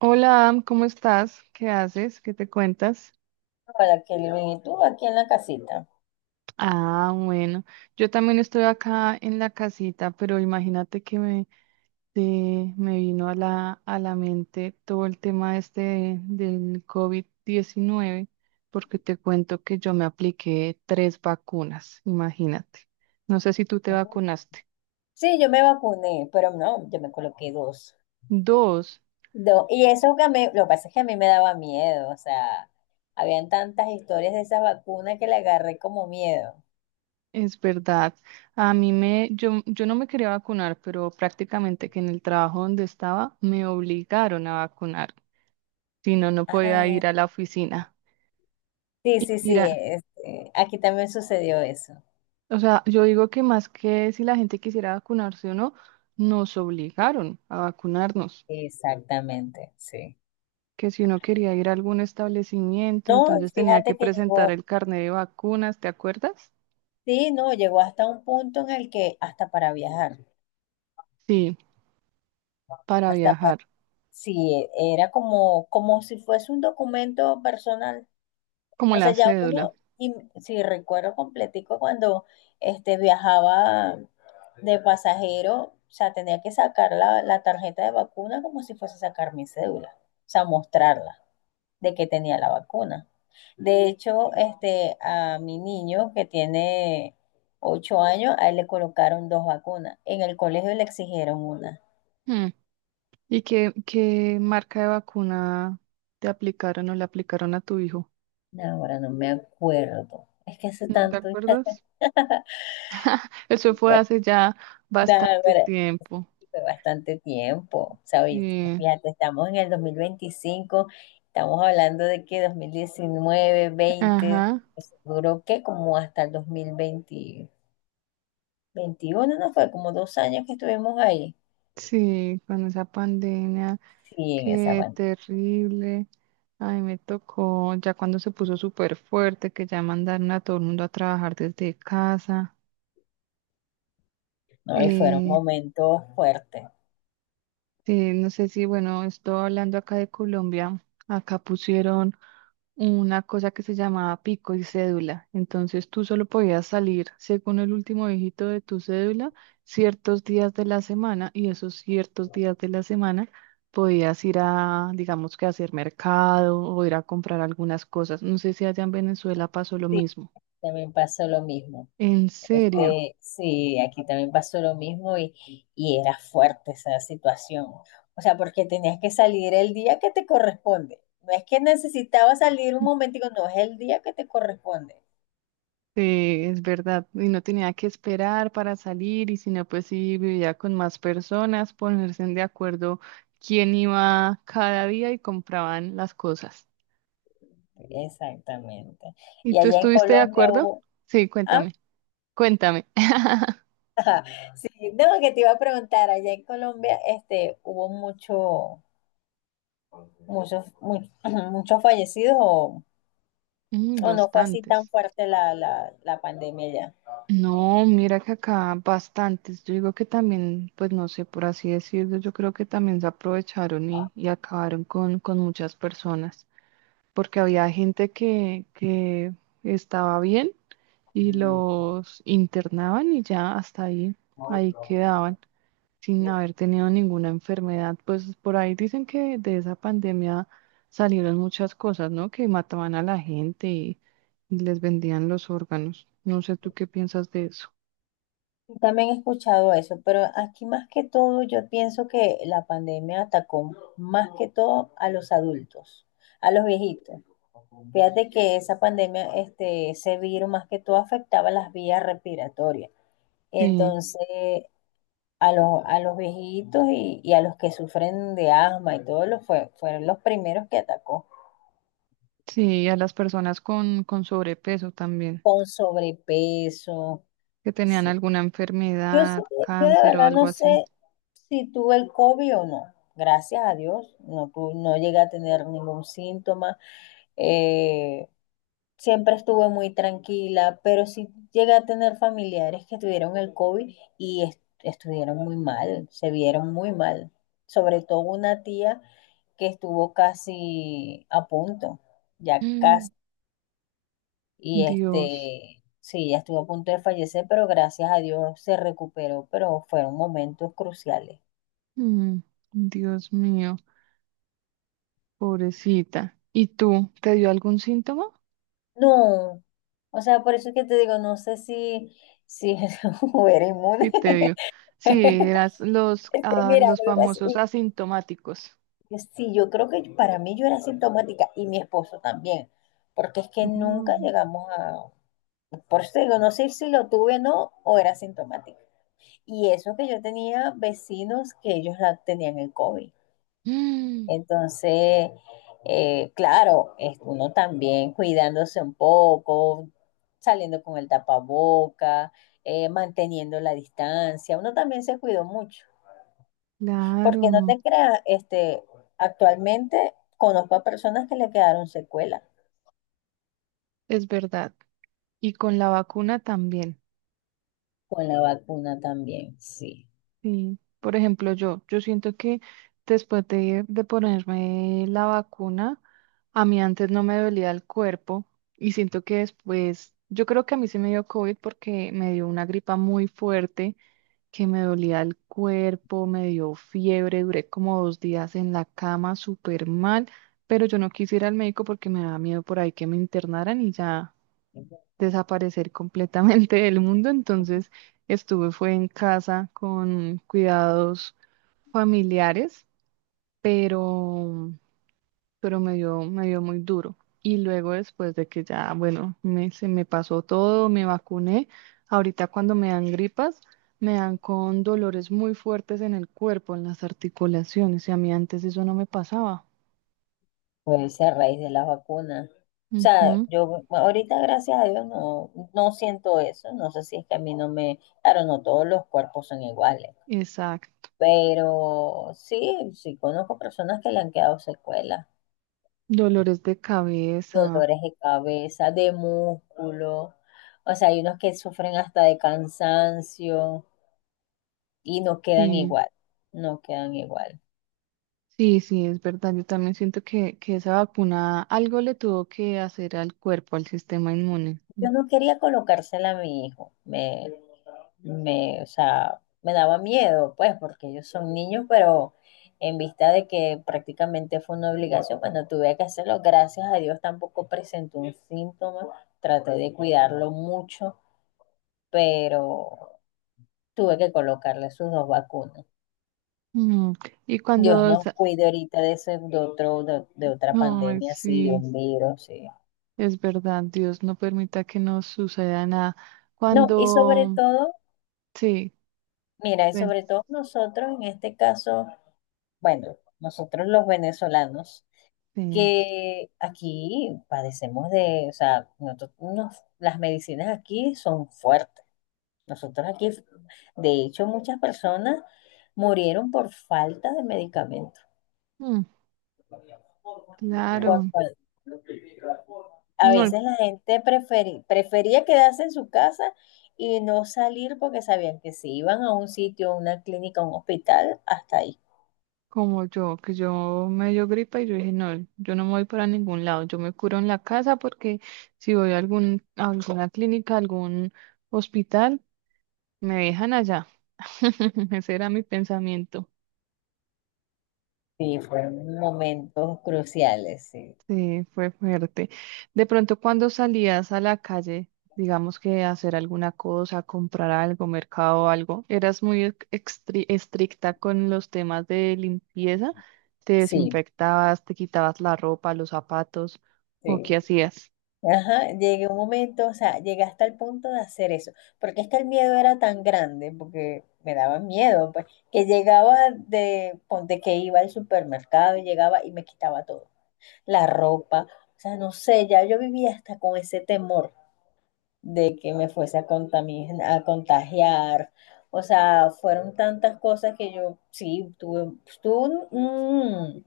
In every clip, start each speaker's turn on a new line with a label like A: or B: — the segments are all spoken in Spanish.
A: Hola, Am, ¿cómo estás? ¿Qué haces? ¿Qué te cuentas?
B: Hola, Kelvin, ¿y tú aquí en la casita?
A: Ah, bueno, yo también estoy acá en la casita, pero imagínate que me vino a la mente todo el tema este del COVID-19, porque te cuento que yo me apliqué tres vacunas, imagínate. No sé si tú te
B: Ujú.
A: vacunaste.
B: Sí, yo me vacuné, pero no, yo me coloqué dos.
A: Dos.
B: Dos. Y eso que a mí, lo que pasa es que a mí me daba miedo, o sea, habían tantas historias de esa vacuna que le agarré como miedo.
A: Es verdad. A mí me, yo no me quería vacunar, pero prácticamente que en el trabajo donde estaba me obligaron a vacunar, si no, no podía
B: Ah,
A: ir a la oficina.
B: sí,
A: Y
B: sí, sí,
A: mira,
B: aquí también sucedió eso.
A: o sea, yo digo que más que si la gente quisiera vacunarse o no, nos obligaron a vacunarnos,
B: Exactamente, sí.
A: que si uno quería ir a algún establecimiento,
B: No,
A: entonces tenía que
B: fíjate que
A: presentar
B: llegó,
A: el carnet de vacunas, ¿te acuerdas?
B: sí, no, llegó hasta un punto en el que hasta para viajar,
A: Sí, para
B: hasta para,
A: viajar,
B: sí, era como, como si fuese un documento personal.
A: como
B: O sea,
A: la
B: ya
A: cédula.
B: uno, y si recuerdo completico cuando viajaba de pasajero, o sea, tenía que sacar la tarjeta de vacuna como si fuese a sacar mi cédula, o sea, mostrarla de que tenía la vacuna. De hecho, a mi niño que tiene 8 años, a él le colocaron dos vacunas. En el colegio le exigieron una.
A: Hmm. ¿Y qué marca de vacuna te aplicaron o le aplicaron a tu hijo?
B: No, ahora no me acuerdo. Es que hace
A: ¿No te
B: tanto.
A: acuerdas? Eso fue hace ya
B: Nah,
A: bastante tiempo.
B: fue bastante tiempo, ¿sabes?
A: Sí,
B: Fíjate, estamos en el 2025, estamos hablando de que 2019, 20,
A: ajá.
B: eso duró que como hasta el 2020, veintiuno, ¿no fue? Como dos años que estuvimos ahí,
A: Sí, con esa pandemia,
B: sí, en esa
A: qué
B: banda,
A: terrible. Ay, me tocó ya cuando se puso súper fuerte, que ya mandaron a todo el mundo a trabajar desde casa.
B: ¿no? Y fueron
A: Eh,
B: momentos fuertes.
A: sí, no sé si, bueno, estoy hablando acá de Colombia. Acá pusieron una cosa que se llamaba pico y cédula. Entonces tú solo podías salir según el último dígito de tu cédula ciertos días de la semana y esos ciertos días de la semana podías ir a, digamos que a hacer mercado o ir a comprar algunas cosas. No sé si allá en Venezuela pasó lo
B: Sí,
A: mismo.
B: también pasó lo mismo.
A: En serio.
B: Sí, aquí también pasó lo mismo y era fuerte esa situación. O sea, porque tenías que salir el día que te corresponde. No es que necesitaba salir un momentico, no, es el día que te corresponde.
A: Sí, es verdad. Y no tenía que esperar para salir, y si no, pues sí, vivía con más personas, ponerse de acuerdo quién iba cada día y compraban las cosas.
B: Exactamente.
A: ¿Y
B: Y
A: tú
B: allá en
A: estuviste de
B: Colombia
A: acuerdo?
B: hubo,
A: Sí,
B: ah,
A: cuéntame, cuéntame.
B: sí, no, que te iba a preguntar, allá en Colombia, hubo mucho, muchos, mu- muchos fallecidos
A: Mm,
B: o no fue así tan
A: bastantes.
B: fuerte la pandemia.
A: No, mira que acá bastantes. Yo digo que también, pues no sé, por así decirlo, yo creo que también se aprovecharon y acabaron con muchas personas, porque había gente que estaba bien y los internaban y ya hasta ahí quedaban sin haber tenido ninguna enfermedad. Pues por ahí dicen que de esa pandemia salieron muchas cosas, ¿no? Que mataban a la gente y les vendían los órganos. No sé tú qué piensas de eso.
B: También he escuchado eso, pero aquí más que todo yo pienso que la pandemia atacó más que todo a los adultos, a los viejitos. Fíjate que esa pandemia, ese virus más que todo afectaba las vías respiratorias.
A: Sí,
B: Entonces, a los viejitos y a los que sufren de asma y todo lo fue, fueron los primeros que atacó,
A: sí, a las personas con sobrepeso también,
B: con sobrepeso.
A: que tenían
B: Sí,
A: alguna
B: Yo, sé-
A: enfermedad,
B: yo de
A: cáncer o
B: verdad
A: algo
B: no
A: así.
B: sé si tuve el COVID o no. Gracias a Dios, no, no llegué a tener ningún síntoma. Eh, siempre estuve muy tranquila, pero sí llegué a tener familiares que tuvieron el COVID y estuvieron muy mal, se vieron muy mal. Sobre todo una tía que estuvo casi a punto, ya
A: Mm,
B: casi y
A: Dios,
B: sí, ya estuvo a punto de fallecer, pero gracias a Dios se recuperó, pero fueron momentos cruciales.
A: mm, Dios mío. Pobrecita. ¿Y tú? ¿Te dio algún síntoma?
B: No, o sea, por eso es que te digo, no sé si era
A: Sí,
B: inmune.
A: te dio. Sí, eras los, ah,
B: Mira,
A: los
B: lo que pasa-
A: famosos asintomáticos.
B: y sí, yo creo que para mí yo era sintomática y mi esposo también, porque es que
A: Oh.
B: nunca llegamos a, por eso te digo, no sé si lo tuve o no, o era sintomática. Y eso que yo tenía vecinos que ellos la tenían el COVID.
A: Mm,
B: Entonces, claro, es uno también cuidándose un poco, saliendo con el tapaboca, manteniendo la distancia, uno también se cuidó mucho, porque no
A: claro,
B: te creas, actualmente conozco a personas que le quedaron secuelas
A: es verdad. Y con la vacuna también.
B: con la vacuna también, sí,
A: Sí. Por ejemplo, yo siento que después de ponerme la vacuna, a mí antes no me dolía el cuerpo y siento que después, yo creo que a mí sí me dio COVID porque me dio una gripa muy fuerte que me dolía el cuerpo, me dio fiebre, duré como dos días en la cama súper mal, pero yo no quise ir al médico porque me daba miedo por ahí que me internaran y ya desaparecer completamente del mundo, entonces estuve fue en casa con cuidados familiares, pero pero me dio muy duro. Y luego después de que ya, bueno, se me pasó todo, me vacuné, ahorita cuando me dan gripas, me dan con dolores muy fuertes en el cuerpo, en las articulaciones, y a mí antes eso no me pasaba.
B: puede ser a raíz de la vacuna. O sea,
A: Ujú,
B: yo ahorita, gracias a Dios, no, no siento eso. No sé si es que a mí no me... Claro, no todos los cuerpos son iguales.
A: exacto.
B: Pero sí, sí conozco personas que le han quedado secuelas,
A: Dolores de cabeza,
B: dolores de cabeza, de músculo. O sea, hay unos que sufren hasta de cansancio y no quedan
A: sí.
B: igual, no quedan igual.
A: Sí, sí, es verdad. Yo también siento que esa vacuna algo le tuvo que hacer al cuerpo, al sistema inmune.
B: Yo no quería colocársela a mi hijo, o sea, me daba miedo, pues, porque ellos son niños, pero en vista de que prácticamente fue una obligación, bueno, tuve que hacerlo. Gracias a Dios tampoco presentó un síntoma, traté de cuidarlo mucho, pero tuve que colocarle sus dos vacunas.
A: Mm, Y
B: Dios
A: cuando,
B: nos
A: sa-
B: cuide ahorita de ese, de otro, de otra
A: Ay,
B: pandemia así, de
A: sí.
B: un virus, sí.
A: Es verdad, Dios no permita que nos suceda nada.
B: No, y sobre
A: Cuando,
B: todo,
A: sí,
B: mira, y
A: ven,
B: sobre todo nosotros en este caso, bueno, nosotros los venezolanos,
A: sí,
B: que aquí padecemos de, o sea, las medicinas aquí son fuertes. Nosotros aquí, de hecho, muchas personas murieron por falta de medicamentos.
A: mm, claro,
B: A
A: no,
B: veces la gente prefería quedarse en su casa y no salir porque sabían que si iban a un sitio, a una clínica, a un hospital, hasta ahí.
A: como yo, que yo me dio gripa y yo dije, no, yo no me voy para ningún lado, yo me curo en la casa porque si voy a alguna clínica, a algún hospital, me dejan allá. Ese era mi pensamiento.
B: Sí, fueron momentos cruciales, sí.
A: Sí, fue fuerte. De pronto cuando salías a la calle, digamos que a hacer alguna cosa, comprar algo, mercado o algo, ¿eras muy estricta con los temas de limpieza? ¿Te
B: Sí,
A: desinfectabas, te quitabas la ropa, los zapatos o qué
B: sí.
A: hacías?
B: Ajá, llegué un momento, o sea, llegué hasta el punto de hacer eso, porque es que el miedo era tan grande, porque me daba miedo, pues, que llegaba de, ponte que iba al supermercado, llegaba y me quitaba todo, la ropa, o sea, no sé, ya yo vivía hasta con ese temor de que me fuese a a contagiar. O sea, fueron tantas cosas que yo sí tuve, tuve un, un-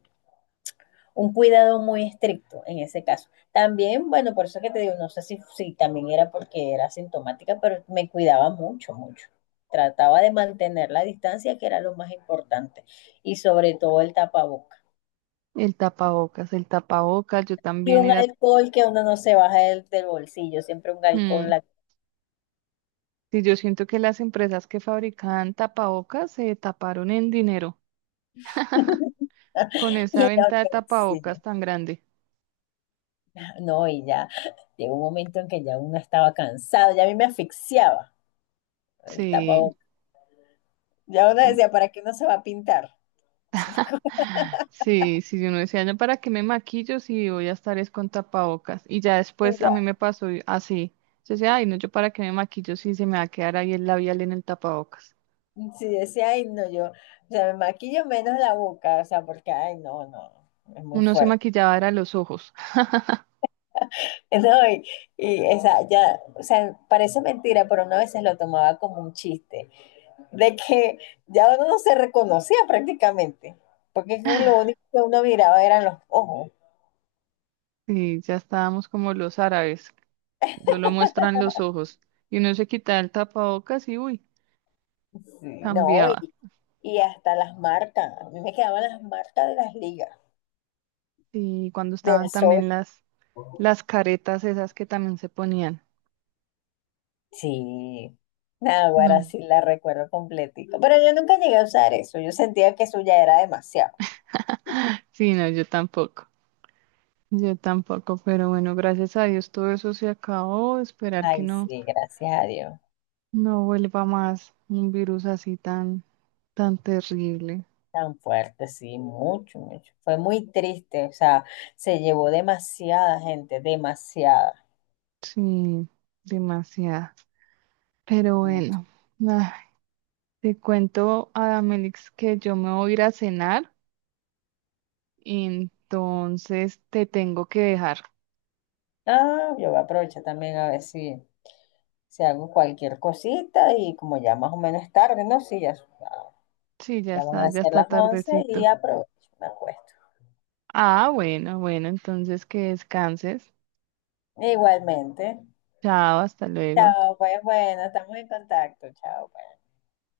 B: un cuidado muy estricto en ese caso. También, bueno, por eso que te digo, no sé si también era porque era sintomática, pero me cuidaba mucho, mucho. Trataba de mantener la distancia, que era lo más importante, y sobre todo el tapaboca.
A: El tapabocas, yo
B: Y
A: también
B: un
A: era...
B: alcohol que uno no se baja del bolsillo, siempre un alcohol. En
A: mm,
B: la...
A: sí, yo siento que las empresas que fabricaban tapabocas se taparon en dinero con
B: Y
A: esa
B: lo
A: venta de
B: que-
A: tapabocas
B: sí.
A: tan grande.
B: No, y ya llegó un momento en que ya uno estaba cansado, ya a mí me asfixiaba el
A: Sí.
B: tapabocas. Ya uno decía, ¿para qué uno se va a pintar?
A: Sí, sí, uno decía, "No, ¿para qué me maquillo si voy a estar es con tapabocas?" Y ya
B: Sí,
A: después a mí
B: ya.
A: me pasó y- así. Yo decía, ay, no, yo para qué me maquillo si se me va a quedar ahí el labial en el tapabocas.
B: Sí, decía, ay, no, yo, o sea, me maquillo menos la boca, o sea, porque, ay, no, no, es muy
A: Uno se
B: fuerte.
A: maquillaba, era los ojos.
B: No, y esa, ya, o sea, parece mentira, pero uno a veces lo tomaba como un chiste, de que ya uno no se reconocía prácticamente, porque es que lo único que uno miraba eran los ojos.
A: Y ya estábamos como los árabes, solo muestran los ojos. Y uno se quitaba el tapabocas y uy,
B: Sí, no,
A: cambiaba.
B: y hasta las marcas. A mí me quedaban las marcas de las ligas,
A: Y cuando estaban
B: del sol.
A: también las caretas esas que también se ponían.
B: Sí. Nada, ahora
A: No.
B: sí la recuerdo completito. Pero yo nunca llegué a usar eso. Yo sentía que eso ya era demasiado.
A: Sí, no, yo tampoco. Yo tampoco, pero bueno, gracias a Dios todo eso se acabó. Esperar que
B: Ay,
A: no,
B: sí, gracias a Dios.
A: no vuelva más un virus así tan, tan terrible.
B: Tan fuerte, sí, mucho, mucho. Fue muy triste, o sea, se llevó demasiada gente, demasiada.
A: Sí, demasiado. Pero
B: Mucho.
A: bueno, ay, te cuento, Adamelix, que yo me voy a ir a cenar, entonces te tengo que dejar.
B: Ah, yo voy a aprovechar también a ver si, si hago cualquier cosita y como ya más o menos es tarde, ¿no? Sí, ya, ah,
A: Sí,
B: ya van a
A: ya
B: ser
A: está
B: las 11 y
A: tardecito.
B: aprovecho, me acuesto.
A: Ah, bueno, bueno, entonces que descanses.
B: Igualmente.
A: Chao, hasta luego.
B: Chao, pues bueno, estamos en contacto. Chao, pues.